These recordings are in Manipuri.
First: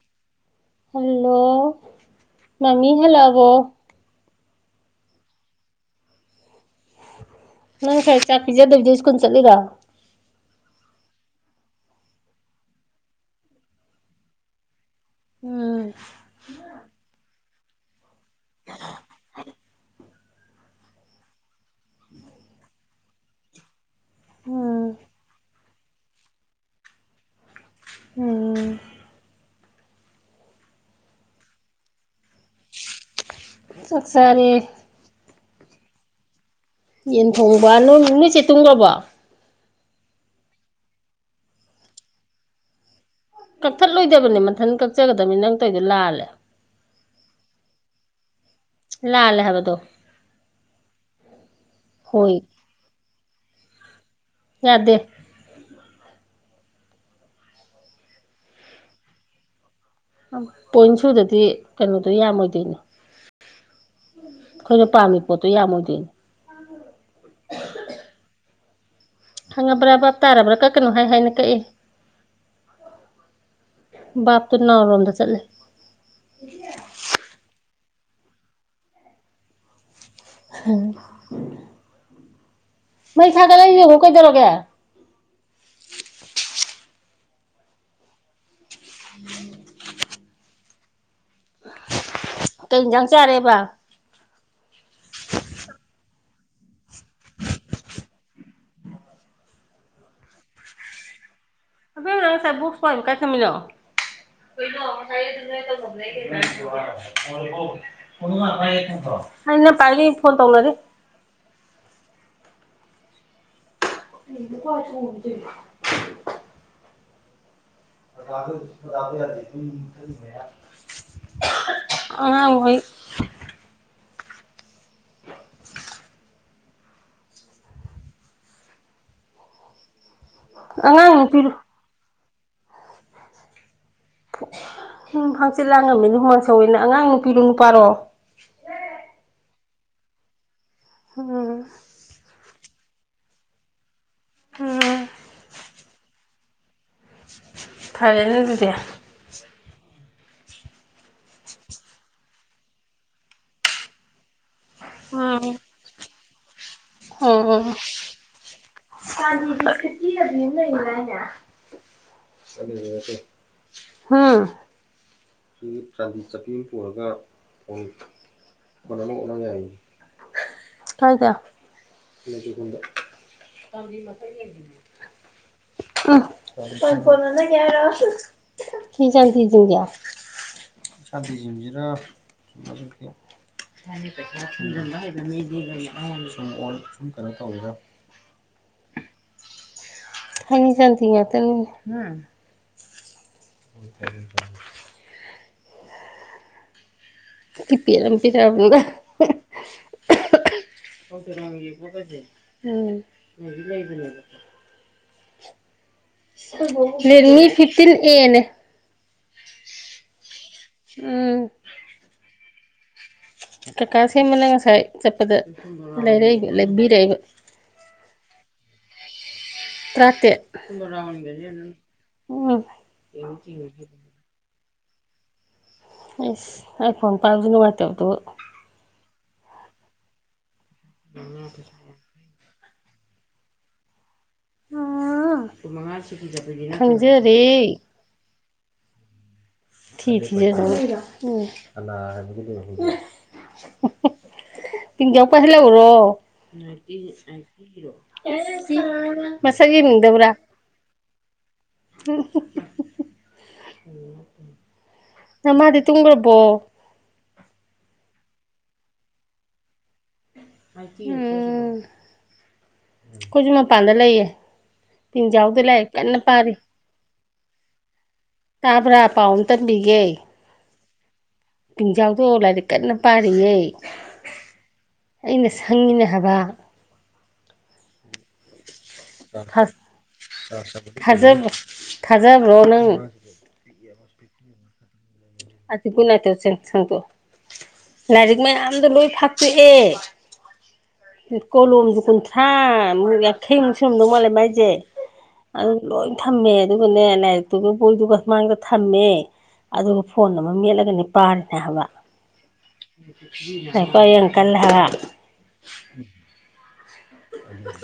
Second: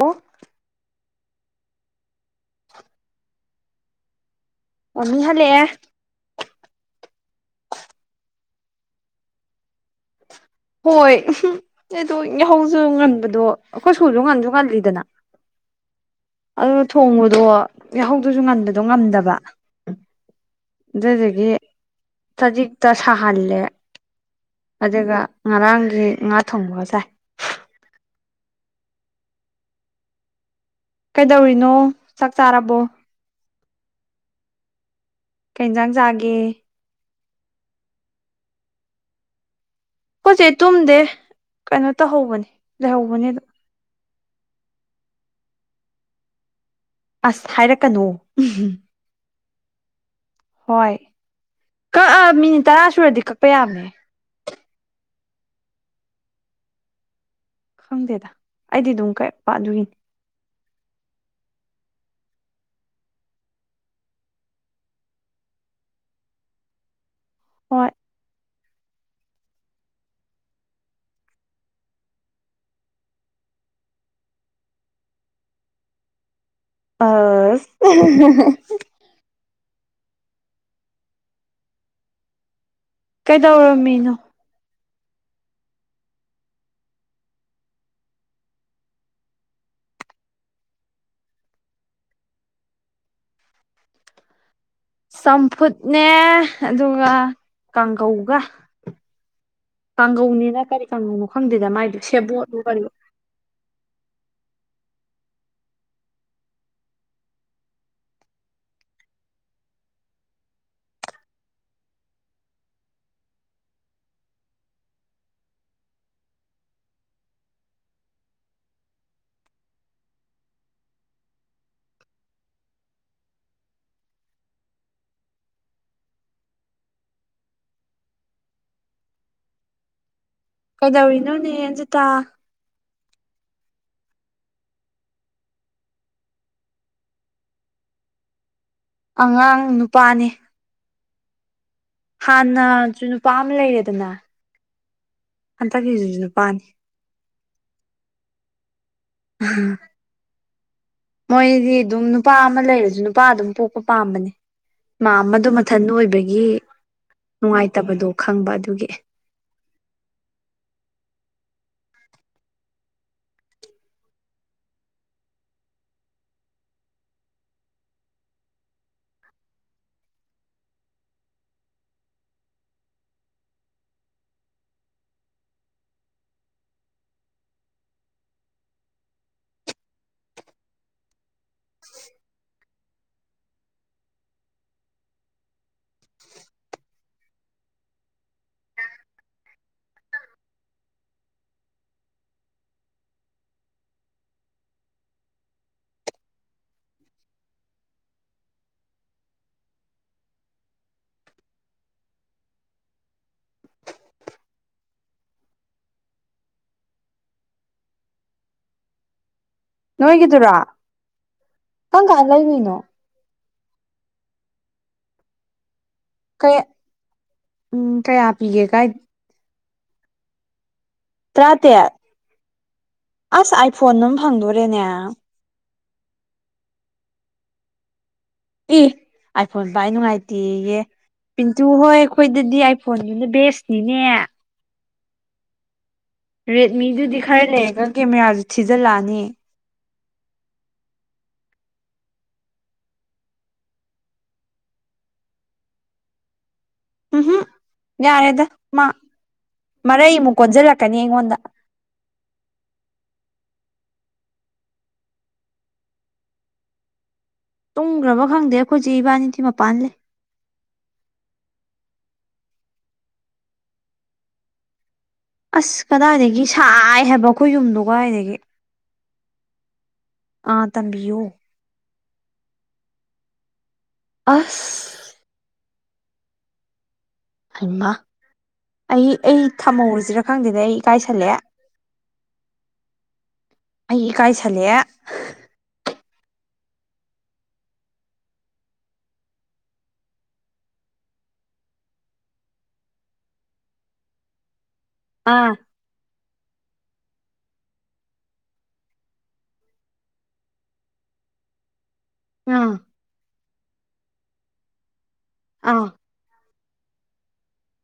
ꯑꯣꯣ ꯍꯜꯂꯣ ꯃꯃꯤ ꯍꯜꯂꯣꯕꯣ ꯑꯝꯃꯤ ꯍꯂꯦ ꯑꯦ ꯅꯪ ꯈꯔ ꯆꯥꯛ ꯄꯤꯖꯗꯕꯤꯗ ꯁ꯭ꯀꯨꯜ ꯆꯠꯂꯤꯔꯣ ꯍꯣꯏꯗ ꯌꯥꯍꯧꯁꯨ ꯉꯟꯕꯗꯣ ꯑꯩꯈꯣꯏ ꯁꯨꯜꯁꯨ ꯉꯟꯁꯨ ꯉꯜꯂꯤꯗꯅ ꯎꯝ ꯑꯗꯨ ꯊꯣꯡꯕꯗꯣ ꯌꯥꯍꯧꯗꯁꯨ ꯉꯟꯕꯗꯣ ꯉꯝꯗꯕ ꯑꯗꯨꯗꯨꯒꯤ ꯁꯖꯤꯛꯇꯣ ꯁꯥꯍꯜꯂꯦ ꯎꯝ ꯑꯗꯨꯒ ꯉꯔꯥꯡꯒꯤ ꯉꯥ ꯊꯣꯡꯕꯁꯦ ꯎꯝ ꯀꯩꯗꯧꯔꯤꯅꯣ ꯆꯥꯛ ꯆꯥꯔꯕꯣ ꯁꯛꯁꯔꯦ ꯀꯩ ꯌꯦꯟꯖꯥꯡ ꯆꯥꯒꯦ ꯌꯦꯟ ꯊꯣꯡꯕ ꯅꯣꯏ ꯂꯣꯏ ꯆꯦ ꯇꯨꯡꯉꯕꯣ ꯑꯩꯈꯣꯢ ꯆꯦ ꯇꯨꯝꯗꯦ ꯀꯩꯅꯣ ꯇꯧꯍꯧꯕꯅꯤ ꯂꯩꯍꯧꯕꯅꯤ ꯑꯗꯨꯝ ꯀꯛꯊꯠꯂꯣꯏꯗꯕꯅꯤ ꯃꯊꯟ ꯀꯛꯆꯒꯗꯕꯅꯤ ꯅꯪ ꯇꯧꯗꯣ ꯂꯥꯜꯂꯦ ꯑꯁ ꯍꯥꯏꯔꯛꯀꯅꯨ ꯎ ꯂꯥꯜꯂꯦ ꯍꯥꯏꯕ ꯑꯗꯣ ꯍꯣꯏ ꯀꯛꯑ ꯍꯣꯏ ꯃꯤꯅꯤꯠ ꯇꯔꯥ ꯁꯨꯔꯗꯤ ꯀꯛꯄ ꯌꯥꯕꯅꯦ ꯌꯥꯗꯦ ꯈꯪꯗꯦꯗ ꯑꯩꯗꯤ ꯑꯗꯨꯝ ꯀ ꯄꯥꯗꯣꯏꯒꯤꯅꯤ ꯄꯣꯏꯟ ꯁꯨꯗꯗꯤ ꯀꯩꯅꯣꯗꯣ ꯌꯥꯝꯃꯣꯏꯗꯣꯏꯅꯦ ꯑꯩꯈꯣꯏꯅ ꯄꯥꯝꯃꯤ ꯄꯣꯠꯇꯣ ꯌꯥꯝꯃꯣꯏꯗꯣꯏꯅꯦ ꯍꯣꯏ ꯈꯪꯉꯕ꯭ꯔꯥ ꯚꯞ ꯇꯥꯔꯕ꯭ꯔꯥ ꯀꯛ ꯀꯅꯣ ꯍꯥꯏꯅ ꯀꯛꯏꯦ ꯕꯥꯞꯇꯨ ꯅꯥꯎꯔꯣꯝꯗ ꯆꯠꯂꯦ ꯑ ꯍꯪ ꯃꯩ ꯁꯥꯒꯠ ꯂꯩ ꯌꯦꯉꯨ ꯀꯩꯗꯧꯔꯝꯃꯤꯅꯣ ꯀꯩꯗꯧꯔꯒꯦ ꯎꯝ [unintelligible] ꯀꯩ ꯌꯦꯟꯖꯥꯡ ꯆꯥꯔꯦꯕ ꯆꯝꯐꯨꯠꯅꯦ ꯑꯗꯨꯒ ꯀꯥꯡꯉꯧꯒ ꯀꯥꯡꯒꯧꯅꯤꯅ ꯀꯔꯤ ꯀꯥꯡꯒꯧꯅꯣ ꯈꯪꯗꯦꯗ ꯃꯥꯏꯗꯨ ꯁꯦꯕꯣꯠꯂꯣ ꯀꯔꯤ ꯀ ꯀꯥꯏ ꯈꯃꯤꯅꯣ [unintelligible] ꯐꫭꯟꯗꯣ ꯀꯟꯅꯥ ꯄꯥꯏꯒ꯭ꯔꯦ ꯈꯪꯕ꯭ꯔꫭ ꯑꯩꯅ ꯄꯥꯏꯔꯤ ꯐꯣꯟ ꯇꯧꯅꯔꯤ ꯀꯁꯨ ꯐꯗ [unintelligible] ꯑ ꯋꯥꯣꯏ [unintelligible] ꯑꯉꯥꯡ ꯅꯨꯄꯤꯔꯣ ꯀꯩꯗꯧꯔꯤꯅꯣꯅꯦ ꯖꯤꯇꯥ ꯍꯥꯡꯆꯤꯠ ꯂꯥꯡꯉꯝꯃꯤ ꯑꯗꯨꯃꯥꯡꯁꯧꯋꯦꯅ ꯑꯉꯥꯡ ꯅꯨꯄꯤꯔꯣ ꯅꯨꯄꯥꯔꯣ ꯑꯉꯥꯡ ꯅꯨꯄꯥꯅꯦ ꯎꯝ ꯍꯥꯟꯅꯁꯨ ꯅꯨꯄꯥ ꯑꯃ ꯂꯩꯔꯦꯗꯅ ꯎꯝ ꯍꯟꯇꯛꯀꯤꯁꯤꯁꯨ ꯄꯥꯅꯤ ꯐꯔꯦꯅꯦ ꯑꯗꯨꯗꯤ ꯎꯝ ꯃꯣꯏꯗꯤ ꯑꯗꯨꯝ ꯅꯨꯄꯥ ꯑꯃ ꯂꯩꯔꯁꯨ ꯅꯨꯄꯥ ꯑꯗꯨꯝ ꯄꯣꯛꯄ ꯄꯥꯝꯕꯅꯦ ꯃꯥ ꯃꯗꯨ ꯃꯊꯟ ꯑꯣꯏꯕꯒꯤ ꯑꯣꯝ ꯅꯨꯡꯉꯥꯏꯇꯕꯗꯣ ꯈꯪꯕ ꯑꯗꯨꯒꯤ ꯀꯥ ꯅꯤ ꯒꯤꯚꯦꯠꯌ ꯄꯤꯕ ꯑꯃ ꯂꯩꯗꯥꯏꯅꯦ ꯍꯥ ꯁꯤ ꯆꯥꯟꯗꯤ ꯆꯠꯄꯤ ꯑꯃ ꯄꯨꯔꯒ ꯑꯣꯏ ꯀꯥꯏꯗ ꯂꯩꯗ [inaudible] ꯎ ꯊ ꯆ ꯊꯁꯤꯡꯒ [unintelligible] [unintelligible] ꯁꯥꯇꯤꯁꯤꯡꯁꯤꯔ ꯩꯁꯥꯨꯝꯟ ꯃꯤꯗꯤ ꯁꯨꯝ ꯁꯨꯝ ꯀꯩꯅꯣ ꯇꯧꯋꯔ ꯍꯥꯏ ꯆꯗꯤ ꯇꯅꯤ ꯎ ꯇꯄꯤꯤ ꯂꯝ ꯄꯤꯔꯕꯗ [unintelligible] [unintelligible] ꯐꯤꯅꯤ ꯐꯤꯞꯇꯤꯟ ꯑꯦꯅꯦ ꯅꯣꯏꯒꯤꯗꯨꯔꯥ ꯎꯝ ꯂꯩꯉꯅꯣ ꯀꯀꯥ ꯁꯦꯝꯕꯅ ꯉꯁꯥꯏ ꯆꯠꯄꯗ ꯂꯩꯔꯛꯏꯕ ꯀꯩ ꯂꯩꯕꯤꯔꯛꯏꯕ ꯎꯝ ꯀꯌꯥ ꯄꯤꯒꯦ ꯀꯥꯏ ꯇꯔꯥ ꯇꯔꯥꯇꯦꯠ ꯇꯔꯦꯠ ꯎꯟ ꯍꯪꯗꯣꯔꯦꯅꯦ ꯑꯁ ꯑꯩꯥ ꯐꯣꯟ ꯄꯥꯏꯕꯁꯨ ꯅꯨꯡꯉꯥꯏꯇꯕꯗꯨꯕꯨ ꯑꯦ ꯑꯥꯏꯐꯣꯟ ꯑꯩ ꯅꯨꯡꯉꯥꯏꯇꯦꯌꯦ ꯄꯤꯟꯇꯨ ꯍꯣꯏ ꯑꯩꯈꯣꯏꯗꯗꯤ ꯑꯥꯏꯐꯣꯟꯅꯤꯅꯥ ꯕꯦꯁꯅꯤꯅꯦ ꯀꯨꯟ ꯃꯉꯥ ꯁꯤꯀꯤ ꯆꯠꯄꯖꯤꯅ ꯈꯪꯖꯥꯔꯦ ꯀꯦꯃꯦꯔꯥꯁꯨꯦ ꯊꯤꯖꯤꯜꯂꯛꯑꯅꯤ ꯊ ꯎꯝ ꯄꯤꯡꯖꯥꯎ ꯄꯨꯍꯟꯂꯛꯎꯔꯣ ꯎꯝꯍꯨꯝ ꯌꯥꯔꯦꯗ ꯃꯥ ꯃꯁꯛ ꯃꯔꯩ ꯌꯦꯡꯅꯤꯡꯗꯕ꯭ꯔꯥ ꯑꯃꯨꯛ ꯀꯣꯟꯁꯤꯜꯂꯛꯀꯅꯤ ꯑꯩꯉꯣꯟꯗ ꯑ ꯍꯝ ꯍꯝ ꯎꯝ ꯅ ꯃꯥꯗꯤ ꯇꯨꯡꯈ꯭ꯔꯕꯣ ꯇꯨꯡꯈ꯭ꯔꯕ ꯈꯪꯗꯦ ꯑꯩꯈꯣꯏꯆꯦ ꯏꯕꯥꯅꯤꯗꯤ ꯃꯄꯥꯟ ꯂꯩ ꯎꯝ ꯑꯩꯈꯣꯏꯁꯨ ꯃꯄꯥꯟꯗ ꯂꯩꯌꯦ ꯄꯤꯡꯖꯥꯎꯗꯣ ꯑꯁ ꯂꯥꯏꯔꯤꯛ ꯀꯟꯅ ꯀꯗꯥꯏꯗꯒꯤ ꯄꯥꯔꯤ ꯁꯥꯏ ꯍꯥꯏꯕ ꯑꯩꯈꯣꯏ ꯌꯨꯝꯗꯣ ꯀꯗꯥꯏꯗꯒꯤ ꯇꯥꯕ꯭ꯔꯥ ꯄꯥꯎ ꯑꯃ ꯇꯝꯕꯤꯒꯦ ꯑꯥ ꯇꯝꯕꯤꯌꯨ ꯄꯤꯡꯖꯥꯎꯗꯣ ꯂꯥꯏꯔꯤꯛ ꯀꯟꯅ ꯄꯥꯔꯤꯌꯦ ꯑꯁ ꯑꯩꯅ ꯁꯪꯉꯤꯅꯦ ꯍꯥꯏꯕ ꯍꯃꯥ ꯑꯩ ꯑꯩ ꯊꯝꯍꯧꯔꯁꯤꯔ ꯈꯪꯗꯦꯗ ꯑꯩ ꯏꯀꯥꯏꯁꯜꯂꯛꯑꯦ ꯊꯥꯖꯕ ꯊꯥꯖꯕ꯭ꯔꯣ ꯅꯪ ꯑꯩ ꯏꯀꯥꯏꯁꯜꯂꯛꯑꯦ ꯑꯗꯨ ꯒꯨꯠꯅꯥꯏꯠꯇꫭ ꯁꯪꯇꫭꯛꯑꯣ ꯂꯥꯏꯔꯤꯛ ꯃꯌꯥꯝꯗꯣ ꯂꯣꯏ ꯐꯥꯛꯇꯣꯛꯑꯦ ꯀꯣꯂꯣꯖꯦ ꯀꯨꯟꯊ꯭ꯔꯥ ꯃꯨꯛ ꯌꯥꯡꯈꯩꯃꯨꯛ ꯁꯨꯔꯝꯗꯧ ꯃꯥꯂꯦ ꯃꯥꯏꯁꯦ ꯑꯥ ꯑꯗꯨ ꯂꯣꯏ ꯊꯝꯃꯦ ꯑꯗꯨꯒꯅꯦ ꯂꯥꯏꯔꯤꯛꯇꯨꯒ ꯕꯣꯏꯗꯨꯒ ꯃꯥꯡꯗ ꯊꯝꯃꯦ ꯑꯗꯨꯒ ꯐꯣꯟ ꯑꯃ ꯃꯦꯠꯂꯒꯅꯤ ꯄꯥꯔꯤꯅꯦ ꯍꯥꯏꯕ ꯑꯥ ꯂꯥꯏꯔꯤꯛ ꯄꯥ ꯌꯥꯝ ꯀꯜꯂꯦ ꯍꯥꯏꯕ ꯑꯥ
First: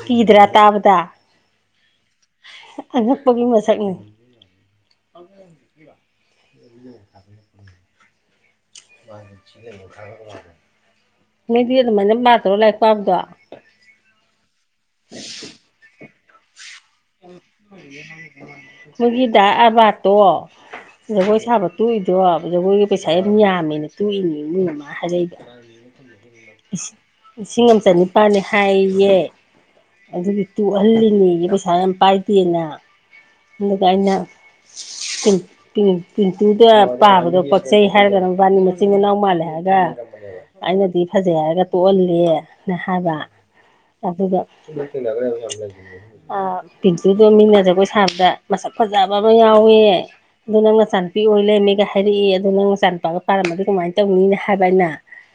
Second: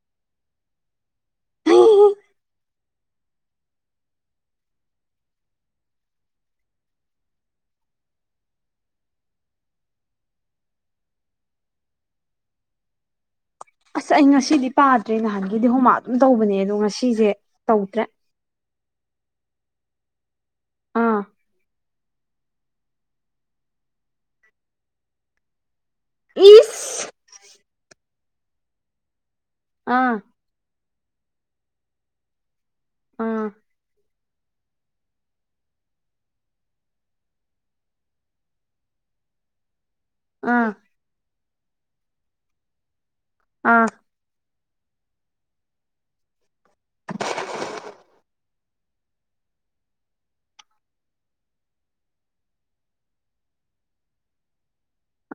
ꯀꯤꯗ꯭ꯔꯥ ꯇꯥꯕꯗ ꯑꯉꯛꯄꯒꯤ ꯃꯥꯁꯛꯅꯦ [inaudible] [unintelligible] ꯃꯤꯗꯤ ꯑꯗꯨꯃꯥꯏꯅ ꯃ꯭ꯥꯔꯛ ꯇꯧꯔꯒ ꯂꯥꯏꯔꯤꯛ ꯄꯥꯕꯗꯣ ꯑꯁ ꯑꯩ ꯉꯁꯤꯗꯤ ꯄꯥꯗ꯭ꯔꯦ ꯅꯍꯥꯟꯒꯩꯗꯤ ꯍꯣꯃꯥꯛ ꯑꯗꯨꯝ ꯇꯧꯕꯅꯦ ꯑꯗꯣ ꯉꯁꯤꯁꯦ ꯇꯧꯗ꯭ꯔꯦ ꯃꯣꯏꯒꯤ ꯗꯥ ꯑꯥꯔꯕꯥꯠꯇꯣ ꯑꯥ ꯖꯒꯣꯏ ꯁꯥꯕ ꯇꯣꯛꯏꯗꯣ ꯖꯒꯣꯏꯒꯤ ꯄꯩꯁꯥ ꯌꯥꯝ ꯌꯥꯝꯃꯦꯅ ꯇꯣꯛꯏꯅꯦ ꯑꯗꯨꯅ ꯃꯣꯏ ꯃꯥꯃꯥ ꯍꯥꯏꯔꯛꯏꯕ ꯏꯁ ꯂꯤꯁꯤꯡ ꯑꯃ ꯆꯅꯤꯄꯥꯜꯅꯤ ꯍꯥꯏꯌꯦꯌꯦ ꯑꯥ ꯑꯗꯨꯒꯤ ꯇꯣꯛꯍꯜꯂꯤꯅꯦꯌꯦ ꯄꯩꯁꯥ ꯌꯥꯝ ꯄꯥꯏꯗꯦꯅ ꯑꯥ ꯑꯗꯨꯒ ꯑꯩꯅ [unintelligible] ꯄꯤꯟꯇꯨꯗ ꯄꯥꯕꯗꯣ ꯄꯛꯆꯩ ꯍꯥꯏꯔꯒꯅ ꯃꯕꯥꯅꯤ ꯃꯆꯤꯟ ꯃꯅꯥꯎ ꯃꯥꯜꯂꯦ ꯍꯥꯏꯔꯒ ꯑꯥ ꯑꯩꯅꯗꯤ ꯐꯖꯩ ꯍꯥꯏꯔꯒ ꯇꯣꯛꯍꯜꯂꯦꯅ ꯍꯥꯏꯕ ꯑꯥ ꯑꯗꯨꯒ ꯑꯥ ꯄꯤꯡꯆꯤꯗꯨ ꯃꯤꯅꯥ ꯖꯥꯒꯣꯏ ꯁꯥꯕꯗ ꯃꯁꯛ ꯐꯖꯕ ꯑꯃ ꯌꯥꯎꯋꯦ ꯑꯗꯨ ꯅꯪ ꯅꯆꯥꯅꯨꯄꯤ ꯑꯣꯏ ꯂꯩꯔꯃꯦꯒ ꯍꯥꯏꯔꯛꯏ ꯑꯗꯨꯗꯣ ꯅꯪ ꯃꯆꯥꯅꯨꯄꯥꯒ ꯄꯥꯔꯝꯃꯗꯤ ꯀꯃꯥꯏꯅ ꯇꯧꯅꯤꯅ ꯍꯥꯏꯕ ꯑꯩꯅ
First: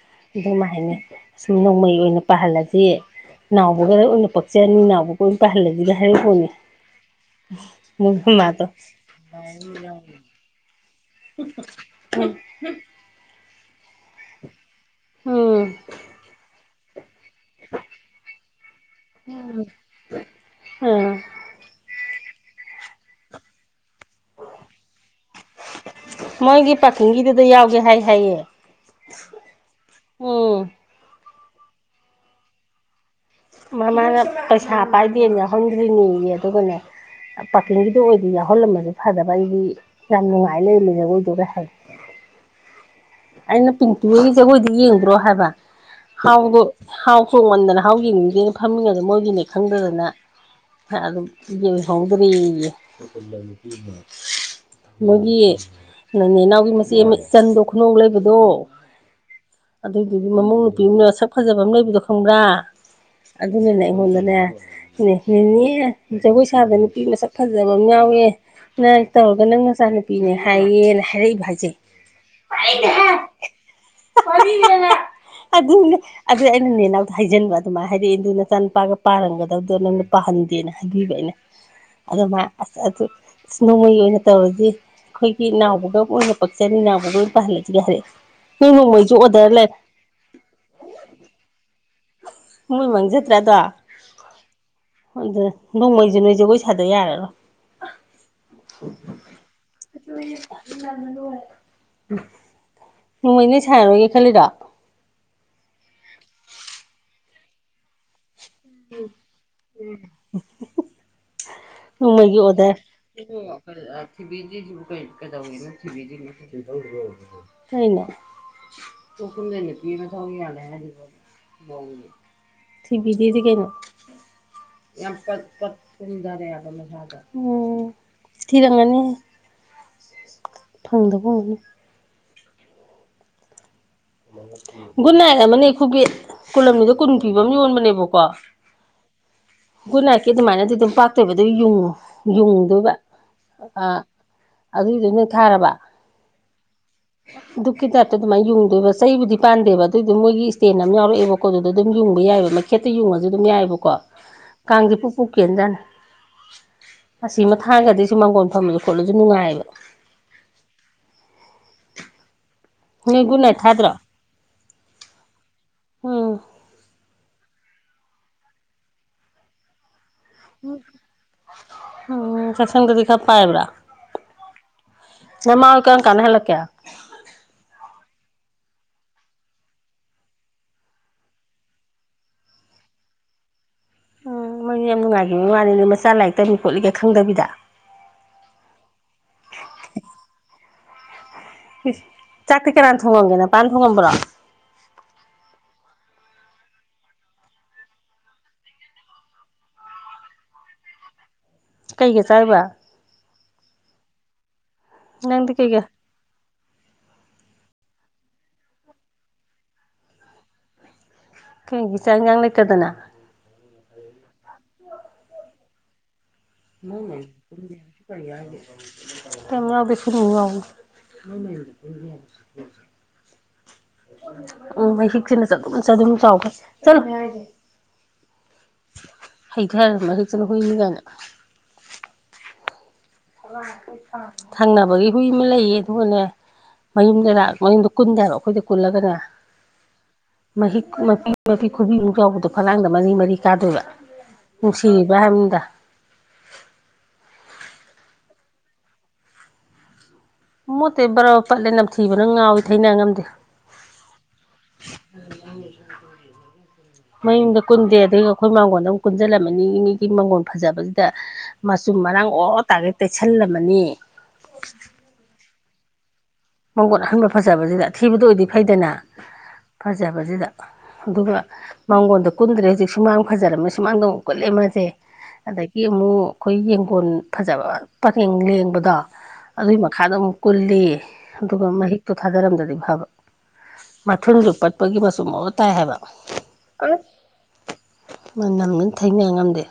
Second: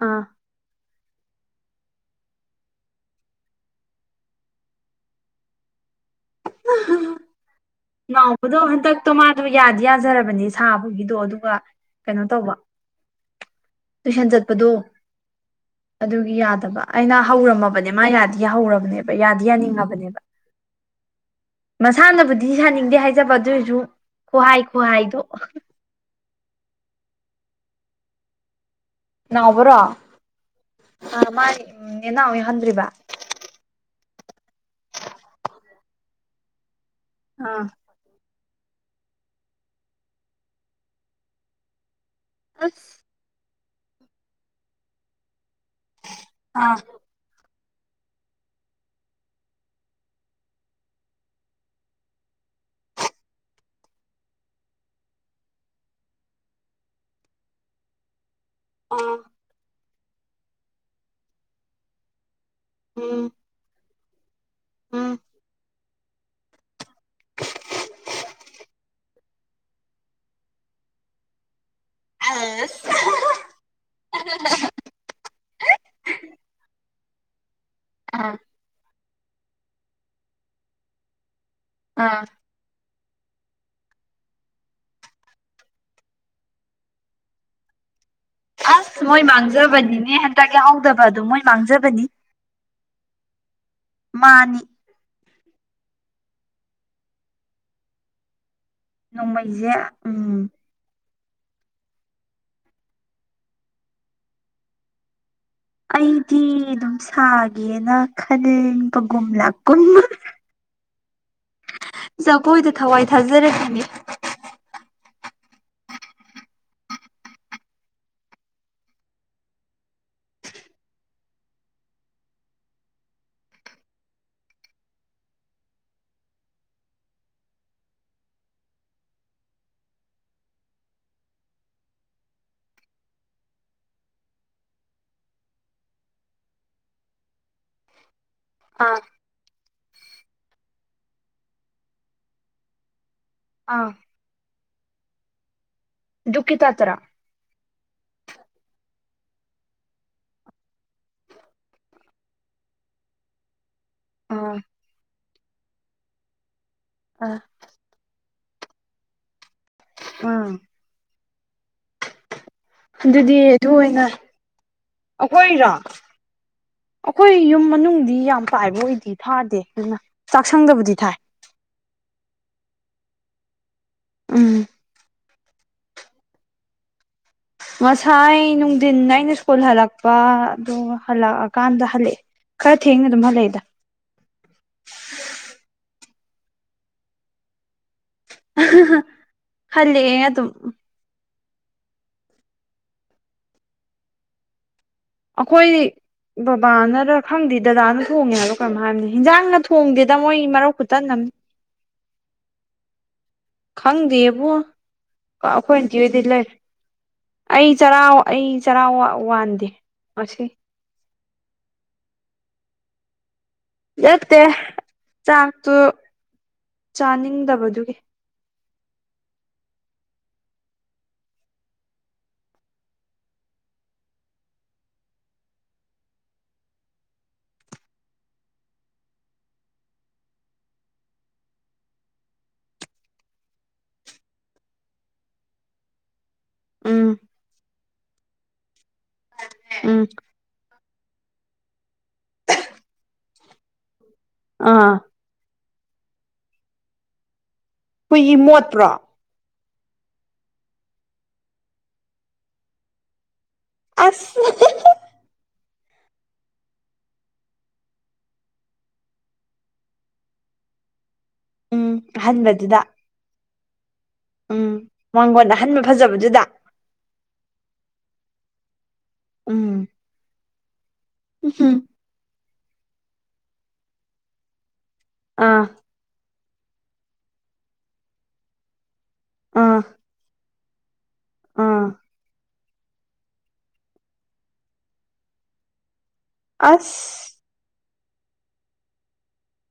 ꯑꯥ ꯑꯗꯨ ꯍꯥꯏꯅ ꯁꯨꯝ ꯅꯣꯡꯃꯩ ꯑꯣꯏꯅ ꯄꯥꯍꯜꯂꯖꯤ ꯅꯥꯎꯕꯒꯔꯥ ꯑꯣꯏꯅ ꯄꯛꯆꯥꯅꯤ ꯅꯥꯎꯕꯒ ꯑꯣꯏꯅ ꯄꯥꯏꯍꯜꯂꯖꯤꯒ ꯍꯥꯏꯔꯤꯄꯣꯠꯅꯤ ꯅꯥꯎꯕꯗꯣ ꯍꯟꯗꯛꯇꯣ ꯃꯥꯗꯣ ꯌꯥꯗꯤ ꯌꯥꯖꯔꯕꯅꯤ ꯁꯥꯕꯒꯤꯗꯣ ꯑꯗꯨꯒ ꯀꯩꯅꯣ ꯇꯧꯕ ꯇꯨꯏꯁꯟ ꯆꯠꯄꯗꯣ ꯎꯝ ꯑꯗꯨꯒꯤ ꯌꯥꯗꯕ ꯑꯩꯅ ꯍꯧꯔꯝꯃꯕꯅꯦ ꯃꯥ ꯌꯥꯗꯤ ꯌꯥ ꯍꯧꯔꯝꯕꯅꯦꯕ ꯌꯥꯗꯤ ꯌꯥꯅꯤꯡꯉꯕꯅꯦꯕ ꯑꯥ ꯃꯁꯥꯅꯕꯨꯗꯤ ꯁꯥꯅꯤꯡꯗꯦ ꯍꯥꯏꯖꯕ ꯑꯗꫭꯏꯖꯨ ꯈꯨꯍꯥꯏ ꯈꯨꯍꯥꯏꯗꯣ ꯃꯣꯏꯒꯤ ꯄꯥꯀꯤꯡꯒꯤꯗꯨꯗ ꯌꯥꯎꯒꯦ ꯍꯥꯏ ꯍꯥꯏꯌꯦ ꯅꯥꯎꯕꯥꯔꯣ ꯎꯝ ꯃꯥꯒꯤ ꯅꯦꯅꯥꯎꯕꯤ ꯍꯟꯗ꯭ꯔꯤꯕ ꯃꯃꯥꯅ ꯄꯩꯁꯥ ꯄꯥꯏꯗꯦꯅ ꯌꯥꯎꯍꯟꯗ꯭ꯔꯤꯅꯤꯌꯦ ꯑꯗꯨꯒꯅꯦ ꯑꯥ ꯄꯥꯀꯤꯡꯒꯤ ꯑꯗꯨ ꯑꯣꯏꯗꯤ ꯌꯥꯎꯍꯜꯂꯝꯃꯁꯨ ꯐꯗꯕ ꯑꯩꯗꯤ ꯌꯥꯝ ꯅꯨꯡꯉꯥꯏ ꯂꯩꯔꯝꯃꯦ ꯖꯒꫭꯏꯗꯨꯒ ꯍꯥꯏ ꯑꯁ ꯑꯩꯅ ꯄꯤꯡꯇꯨ ꯍꯣꯏꯒꯤ ꯖꯒꯣꯏꯗꯤ ꯌꯦꯡꯗ꯭ꯔꯣ ꯍꯥꯏꯕ ꯍꯥꯎꯕ ꯑꯥ ꯍꯥꯎ ꯆꫭꯡꯃꯟꯗꯅ ꯍꯥꯎꯌꯦꯡꯅꯤꯡꯗꯦꯅ ꯐꯝꯃꯤꯉꯩꯗ ꯃꯣꯏꯒꯤꯅꯦ ꯈꯪꯗꯗꯅ ꯑꯗꯨꯝ ꯌꯦꯍꯧꯗ꯭ꯔꯦꯌꯦ ꯃꯣꯏꯒꯤ ꯅꯦꯅꯥꯎꯒꯤ ꯃꯆꯦ ꯑꯃ ꯏꯆꯟꯗꫭ ꯈꯨꯅꯧ ꯂꯩꯕꯗꯣ ꯑꯥ ꯑꯗꯨꯗꯨꯒꯤ ꯃꯃꯧ ꯅꯨꯄꯤ ꯃꯁꯛ ꯐꯖꯕꯤ ꯑꯃ ꯂꯩꯕꯗꯣ ꯈꯪꯕ꯭ꯔꯥ ꯎꯝ ꯑꯗꯨꯅꯅꯦ ꯑꯩꯉꯣꯟꯗ ꯎꯝ ꯅꯦꯅꯦ ꯖꯥꯒꯣꯏ ꯁꯥꯒꯥꯅꯨ ꯅꯨꯄꯤ ꯃꯁꯛ ꯐꯖꯕ ꯑꯃ ꯌꯥꯎꯋꯦ ꯅ ꯇꯧꯔꯒ ꯅꯪ ꯃꯆꯥꯅꯨꯄꯤꯅꯦ ꯍꯥꯏꯌꯦꯅ ꯍꯥꯏꯔꯛꯏꯕ ꯍꯥꯏꯁꯦ ꯑꯥ ꯇꯥꯅꯤꯡꯗꯦꯍꯦ ꯑꯗꯨꯅꯦ ꯑꯗꯨ ꯑꯩꯅ ꯅꯦꯅꯥꯎꯗ ꯍꯥꯏꯖꯤꯟꯕ ꯑꯗꯨꯃꯥꯏ ꯍꯥꯏꯔꯛꯏ ꯑꯥ ꯑꯗꯨꯒ ꯅꯆꯥ ꯅꯨꯨꯄꯥꯒ ꯄꯥꯍꯟꯒꯗꯕꯗꯣ ꯅꯪꯅ ꯄꯥꯍꯟꯗꯦꯅ ꯍꯥꯏꯕꯤꯕ ꯑꯩꯅ ꯑꯗꯣ ꯑꯥ ꯃꯥ ꯑꯁ ꯑꯗꯨ ꯑꯁ ꯅꯣꯡꯃꯩ ꯑꯣꯏꯅ ꯇꯧꯔꯗꯤ ꯑꯩꯈꯣꯏꯒꯤ ꯅꯥꯎꯕꯒ ꯑꯣꯏꯅ ꯄꯛꯆꯅꯤ ꯏꯅꯥꯎꯕꯒ ꯑꯣꯏꯅ ꯄꯍꯜꯂꯖꯤꯒ ꯍꯥꯏꯔꯦ ꯅꯣꯏ ꯅꯣꯡꯃꯩꯁꯨ ꯑꯣꯔꯗꯔ ꯂꯩ ꯅꯤꯅꯦ ꯆꯥꯛ ꯌꯥꯎꯍꯧꯗꯕ ꯑꯗꯨ ꯃꯣꯏ ꯃꯥꯡꯖꯕꯅꯤ ꯃꯣꯏ ꯃꯥꯡꯖꯗ꯭ꯥꯔ ꯑꯗꯣ ꯃꯥꯅꯤ ꯍꯣꯏꯗ ꯅꯣꯡꯃꯩꯁꯨ ꯅꯣꯏꯁꯦ ꯖꯒꯣꯏ ꯁꯥꯗ ꯌꯥꯔꯔꯣꯏ ꯑꯗꯨ ꯅꯣꯡꯃꯩꯁꯦ ꯎꯝ [unintelligible] [unintelligible] ꯅꯣꯡꯃꯩꯅꯦ ꯁꯥꯏꯔꯔꯣꯏꯒꯦ ꯈꯜꯂꯤꯗꯣ ꯑꯩꯗꯤ ꯑꯗꯨꯝ ꯁꯥꯒꯦꯅ ꯈꯟꯕꯒꯨꯝꯂꯥꯛꯀꯨꯝ ꯅꫭꯡꯃꯩꯒꯤ ꯖꯒꯣꯏꯗ ꯑꯣꯗꯔ [unintelligible] ꯊꯋꯥꯏ [unintelligible] ꯊꯥꯖꯔꯛꯈꯤꯅꯦ ꯀꯩꯅꯣ [unintelligible] ꯅꯨꯄꯤꯑꯃ ꯊꯧꯔꯤ ꯌꯥꯜꯂꯦ ꯍꯥꯏꯗꯨꯕꫭ ꯃꯧꯅꯦ ꯊꯤꯕꯤꯒꯤꯗꯤ ꯀꯩꯅꯣ ꯌꯥꯝ [unintelligible] ꯎꯝ ꯊꯤꯔꯝꯒꯅꯤ [unintelligible] ꯐꯪꯗꯕ ꯑꯣꯏꯔꯝꯅꯤ ꯒꯨꯠ ꯅꯥꯏꯠ ꯑꯃꯅꯦ ꯑꯩꯈꯣꯏꯒꯤ ꯀꯨꯂꯝꯃꯤꯗ ꯀꯨꯟ ꯄꯤꯕ ꯑꯃ ꯌꯣꯟꯕꯅꯦꯕꯀꯣ ꯑꯥ ꯒꯨꯗ ꯅꯥꯏꯠꯀꯤ ꯑꯗꯨꯃꯥꯏꯅꯗꯤ ꯑꯗꯨꯝ ꯄꯥꯛꯇꯣꯏꯕ ꯑꯗꯨꯨꯒ ꯌꯨꯡꯉꯨ ꯌꯨꯡꯗꯣꯏꯕ ꯑ ꯑꯥ ꯑꯗꯨꯏꯗꯨ ꯅꯣꯏ ꯊꯥꯔꯕ ꯗꯨꯛꯀꯤ ꯇꯥꯏꯞꯇꯔꫭ ꯗꯨꯛꯀꯤ ꯇꯥꯏꯞꯇ ꯗꯨꯃꯥꯏ ꯌꯨꯡꯗꯨꯏꯕ ꯆꯩꯕꯨꯗꯤ ꯄꯥꯟꯗꯦꯕ ꯑꯗꯨꯏꯗꯣ ꯃꯣꯏꯒꯤ ꯏꯁꯇꯦꯟ ꯑꯃ ꯌꯥꯎꯔꯑꯦꯕꯀꯣ ꯑꯗꯨꯗ ꯑꯗꯨꯝ ꯌꯨꯡꯕ ꯌꯥꯏꯕ ꯃꯈꯦꯠꯇ ꯌꯨꯡꯉꯁꯨ ꯑꯗꯨꯝ ꯌꯥꯏꯌꯦꯕꯀꯣ ꯀꯣ ꯑꯥ ꯀꯥꯡꯖꯦ ꯄꯨꯞ ꯄꯨꯞ ꯀꯦꯟꯖꯥꯠꯅꯤ ꯑ ꯑꯁꯤꯃꯅ ꯊꯥꯡꯒꯗꯤꯁꯨ ꯃꯪꯒꯣꯟ ꯐꯝꯂꯁꯨ ꯈꯣꯠꯂꯁꯨ ꯅꯨꯡꯉꯥꯏꯌꯦꯕ ꯑꯝ ꯅꯣꯏ ꯑꯗꯨꯗꯤ ꯒꯨꯗ ꯅꯥꯏꯠ ꯑꯗꯨ ꯊꯥꯗ꯭ꯔꯣ ꯑꯣꯏꯅ ꯑꯩꯈꯣꯏꯔꯣ ꯎꯝ ꯑꯈꯣꯏ ꯌꯨꯝ ꯃꯅꯨꯡꯗꯤ ꯌꯥꯝ ꯄꯥꯏꯕ ꯑꯣꯏꯗꯤ ꯊꯥꯗꯦ ꯑꯗꯨꯅ ꯆꯥꯛꯁꯪꯗꯕꯨꯗꯤ ꯊꯥꯏ ꯎꯝ ꯆꯛꯁꯪꯗꯗꯤ ꯈꯔ ꯄꯥꯏꯕ꯭ꯔꯥ ꯎꯝ ꯅꯃꯥ ꯀꯔꯝꯀꯥꯟꯗ ꯍꯜꯂꯛꯀꯦ ꯉꯁꯥꯏ ꯅꯨꯡꯊꯤꯟ ꯑꯩꯅ ꯁ꯭ꯀꯨꯜ ꯍꯜꯂꯛꯄ ꯑꯗꯨ ꯍꯜꯂꯛꯑꯀꯥꯟꯗ ꯍꯜꯂꯛꯑꯦ ꯈꯥꯔ ꯊꯦꯡꯅꯥ ꯑꯗꯨꯝ ꯍꯜꯂꯛꯏꯗ ꯎꯝ ꯃꯣꯏ ꯌꯥꯝ ꯅꯨꯡꯉꯥꯏꯈꯤꯕ ꯋꯥꯅꯤꯅꯦ ꯃꯥꯆ ꯂꯥꯏꯔꯤꯛ ꯇꯝꯃꯤ ꯈꯣꯠꯂꯤꯒꯥ ꯈꯪꯗꯕꯤꯗ ꯍꯂꯛꯑꯦ ꯑꯗꯨꯝ ꯆꯥꯛꯇꯤ ꯀꯅꯥꯅ ꯊꯣꯡꯉꯝꯒꯦ ꯅꯥꯄꯥꯅ ꯊꯣꯡꯉꯝꯕ꯭ꯔꯣ ꯑꯈꯣꯏ ꯕꯥꯕꯥꯅꯔ ꯈꯪꯗꯦ ꯗꯥꯗꯥꯅ ꯊꯣꯡꯉꯦ ꯍꯥꯏꯕ ꯀꯩꯅꯣ ꯍꯥꯏꯕꯅꯤ ꯏꯟꯖꯥꯡꯑ ꯊꯣꯡꯗꯦꯗ ꯃꯣꯏ ꯃꯔꯧ ꯈꯨꯨꯇꯟ ꯑꯃꯅꯤ ꯀꯩꯒ ꯆꯥꯏꯕ ꯈꯪꯗꯦꯕꫭ ꯅꯪꯗꯤ ꯑꯩꯈꯣꯏ ꯀꯩꯒ ꯑꯟꯇꯤ ꯍꫭꯏꯗ ꯗꯤ ꯂꯩ ꯑꯩ ꯆꯔꯥ ꯑꯩ ꯆꯥꯔꯥ ꯋꯥꯟ ꯋꯥꯟꯗꯦ ꯉꯁꯤ ꯀꯩꯒꯤ ꯆꯥꯛ ꯏꯟꯖꯥꯡ ꯂꯩꯇꯥꯗꯅ ꯅꯠꯇꯦ ꯆꯥꯛꯇꯨ ꯆꯥꯅꯤꯡꯗꯕꯗꯨꯒꯤ [unintelligible] ꯌꯥꯎꯕꯅꯤ ꯎꯝ ꯃꯍꯤꯛꯁꯤꯅ ꯆꯗꯨꯝ ꯆꯗꯨꯝ ꯆꯥꯎꯈꯩ ꯆꯠꯂꯨ ꯍꯩꯊꯔꯃꯦ [unintelligible] ꯍꯨꯏꯅꯤ ꯀꯥꯏꯅ ꯊꯪꯅꯕꯒꯤ ꯍꯨꯏ ꯑꯃ ꯂꯩꯌꯦ ꯑꯗꯨꯒꯅꯦ ꯎꯝ ꯃꯌꯨꯝꯗ ꯂ ꯃꯌꯨꯝꯗ ꯀꯨꯟꯗꯦꯕ ꯑꯩꯈꯣꯏꯗ ꯀꯨꯜꯂꯒꯅꯦ ꯎꯝ ꯃꯍꯤꯛ ꯃꯄꯤ-ꯃꯄꯤ ꯈꯨꯕꯤꯃꯨꯛ ꯆꯥꯎꯕꯗꯣ ꯐꯂꯥꯡꯗ ꯃꯔꯤ-ꯃꯔꯤ ꯆꯥꯗꯣꯏꯕ ꯑꯥ ꯅꯨꯡꯁꯤꯔꯤꯕ ꯍꯥꯏꯕꯅꯤꯗ ꯍꯨꯏꯒꯤ ꯃꯣꯠꯄ꯭ꯔꯣ ꯃꯣꯠꯇꯦ ꯕꯥꯔꯥ ꯕꯥꯔꯥ ꯄꯠꯂꯦ ꯅꯝꯊꯤꯕꯅ ꯉꯥꯎꯋꯤ ꯊꯩꯅ ꯉꯝꯗꯦ ꯑꯁ [unintelligible] ꯃꯌꯨꯝꯗ ꯀꯨꯟꯗꯦ ꯑꯗꯒꯤ ꯑꯈꯣꯏ ꯃꯥꯡꯒꯣꯟꯗ ꯑꯃꯨꯛ ꯀꯨꯟꯖꯤꯟꯂꯝꯃꯅꯤ ꯃꯤꯒꯤ ꯃꯥꯡꯒꯣꯟ ꯐꯖꯕꯁꯤꯗ ꯎꯝ ꯃꯆꯨꯝ ꯃꯔꯥꯡ ꯑꯣꯔꯣ ꯑꯍꯟꯕꯗꯨꯗ ꯇꯥꯒꯩ ꯇꯩꯁꯜꯂꯝꯃꯅꯤ ꯎꯝ ꯃꯥꯡꯒꯣꯟ ꯑꯍꯟꯕ ꯐꯖꯕꯗꯨꯗ ꯃꯥꯡꯒꫭꯟ ꯑꯍꯟꯕ ꯐꯖꯕꯁꯤꯗ ꯑꯊꯤꯕꯗ ꯑꯣꯏꯗꯤ ꯐꯩꯗꯅ ꯎꯝ ꯐꯖꯕꯁꯤꯗ ꯑꯗꯨꯒ ꯎꯝ ꯃꯥꯡꯒꯣꯟꯗ ꯀꯨꯟꯗ꯭ꯔꯦ ꯍꯧꯖꯤꯛ ꯁꯨꯃꯥꯡ ꯐꯖꯔꯝꯅꯤꯅ ꯁꯨꯃꯥꯡꯗ ꯑꯃꯨꯛ ꯀꯨꯟꯂꯦ ꯃꯥꯖꯦ ꯑꯥ ꯑꯗꯒꯤ ꯑꯃꯨꯛ ꯑꯈꯣꯏ ꯌꯦꯡꯒꯣꯟ ꯐꯖꯥꯕ ꯄꯥꯔꯦꯡ ꯂꯦꯡꯕꯗꯣ ꯑꯗꯨꯏ ꯑꯥ ꯃꯈꯥꯗ ꯑꯃꯨꯛ ꯀꯨꯜꯂꯤ ꯑꯗꯨꯒ ꯑꯥ ꯃꯍꯤꯛꯇꯣ ꯊꯥꯗꯔꯝꯗ꯭ꯔꯗꯤ ꯐꯥꯕ ꯃꯊꯨꯟꯖꯤ ꯄꯠꯄꯒꯤ ꯃꯆꯨꯝ ꯑꯣ ꯇꯥꯏ ꯍꯥꯏꯕ ꯑꯁ ꯃꯥꯅꯝꯅ ꯊꯩꯅ ꯉꯝꯗꯦ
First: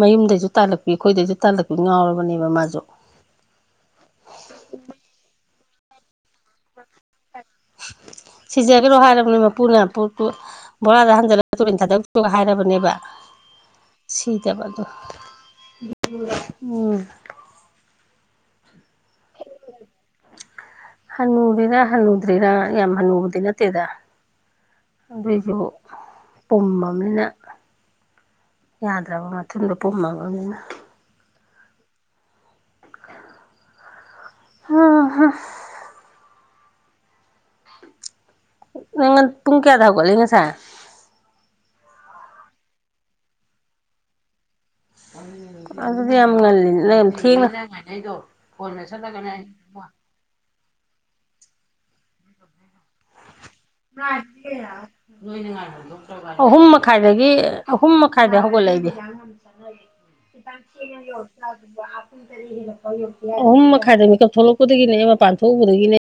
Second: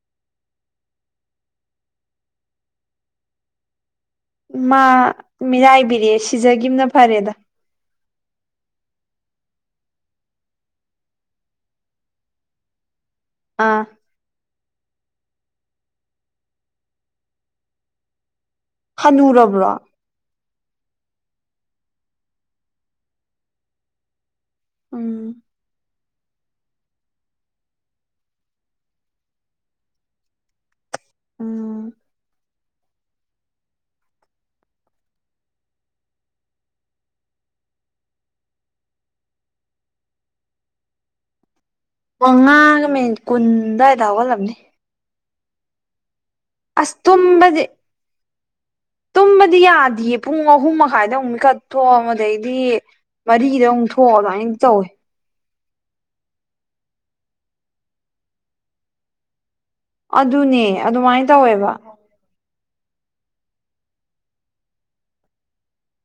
ꯃꯌꯨꯝꯗꯩꯖꯨ ꯇꯥꯜꯂꯛꯄꯤ ꯑꯩꯈꯣꯏꯗꯩꯖꯨ ꯇꯥꯜꯂꯛꯄꯤ ꯉꯥꯎꯔꯕꯅꯦꯕ ꯃꯥꯖꯨ ꯃꯥ ꯃꯤꯔꯥꯏꯕꯤꯔꯦ ꯁꯤꯖꯥꯒꯤꯕꯅ ꯐꯥꯔꯦꯗ ꯁꯤꯖꯒꯦꯔꯣ ꯍꯥꯏꯔꯕꯅꯦ ꯃꯄꯨꯅ ꯄꯨ ꯕꯣꯔꯥꯗ ꯍꯟꯖꯤꯜꯂꯒ ꯇꯨꯔꯦꯟ ꯊꯥꯗꯧꯆꯣꯒ ꯍꯥꯏꯔꯕꯅꯦꯕ ꯑꯥ ꯁꯤꯗꯕꯗꯣ ꯎꯝ ꯍꯥꯅꯨꯔꯥꯕ꯭ꯔꯣ ꯍꯟꯅꯨꯔꯤꯔꯥ ꯍꯟꯅꯨꯗ꯭ꯔꯤꯔꯥ ꯌꯥꯝ ꯍꯟꯅꯨꯕꯗꯤ ꯅꯠꯇꯦꯗ ꯎꯝ ꯑꯗꯩꯖꯨ ꯄꯨꯝꯃꯥꯕꯅꯤꯅ ꯌꯥꯗ꯭ꯔꯥꯕ ꯃꯊꯨꯡꯗ ꯄꯨꯝꯃꯥꯕꯅꯤꯅ ꯎꯝ ꯍ ꯍ ꯉꯟ ꯄꯨꯡ ꯀꯌꯥꯗ ꯍꯧꯒꯠꯂꯤ ꯉꯁꯥꯏ ꯃꯉꯥꯒ ꯃꯤꯅꯤꯠ ꯀꯨꯟ ꯑꯗꯥꯏꯗ ꯍꯧꯒꯠꯂꯝꯅꯤ ꯑꯗꯨꯗꯤ ꯌꯥꯝ ꯉꯜꯂꯤ ꯑꯁ ꯂꯦꯝ ꯊꯦꯡꯅ ꯇꯨꯝꯕꯗꯤ ꯇꯨꯝꯕꯗꯤ ꯌꯥꯗꯤꯌꯦ ꯄꯨꯡ ꯑꯍꯨꯝ ꯃꯈꯥꯏꯗ ꯑꯃꯨꯛ ꯃꯤꯀꯞ ꯊꯣꯛ ꯑꯗꯩꯗꯤ ꯃꯔꯤꯒꯤꯗ ꯑꯃꯨꯛ ꯊꯣꯛꯑꯒ ꯑꯗꯨꯃꯥꯏꯅ ꯇꯧꯋꯦ ꯑꯍꯨꯝ ꯃꯈꯥꯏꯗꯒꯤ ꯑꯍꯨꯝ ꯃꯈꯥꯏꯗ ꯍꯧꯒꯠꯂꯛꯏꯗꯤ ꯑꯗꯨꯅꯦ ꯑꯗꯨꯃꯥꯏꯅ ꯇꯧꯋꯦꯕ ꯑꯍꯨꯝ ꯃꯈꯥꯏꯗ ꯃꯦꯀꯞ ꯊꯣꯛꯂꯛꯄꯗꯒꯤꯅꯦ ꯃꯄꯥꯟ ꯊꯣꯛꯎꯕꯗꯒꯤꯅꯦ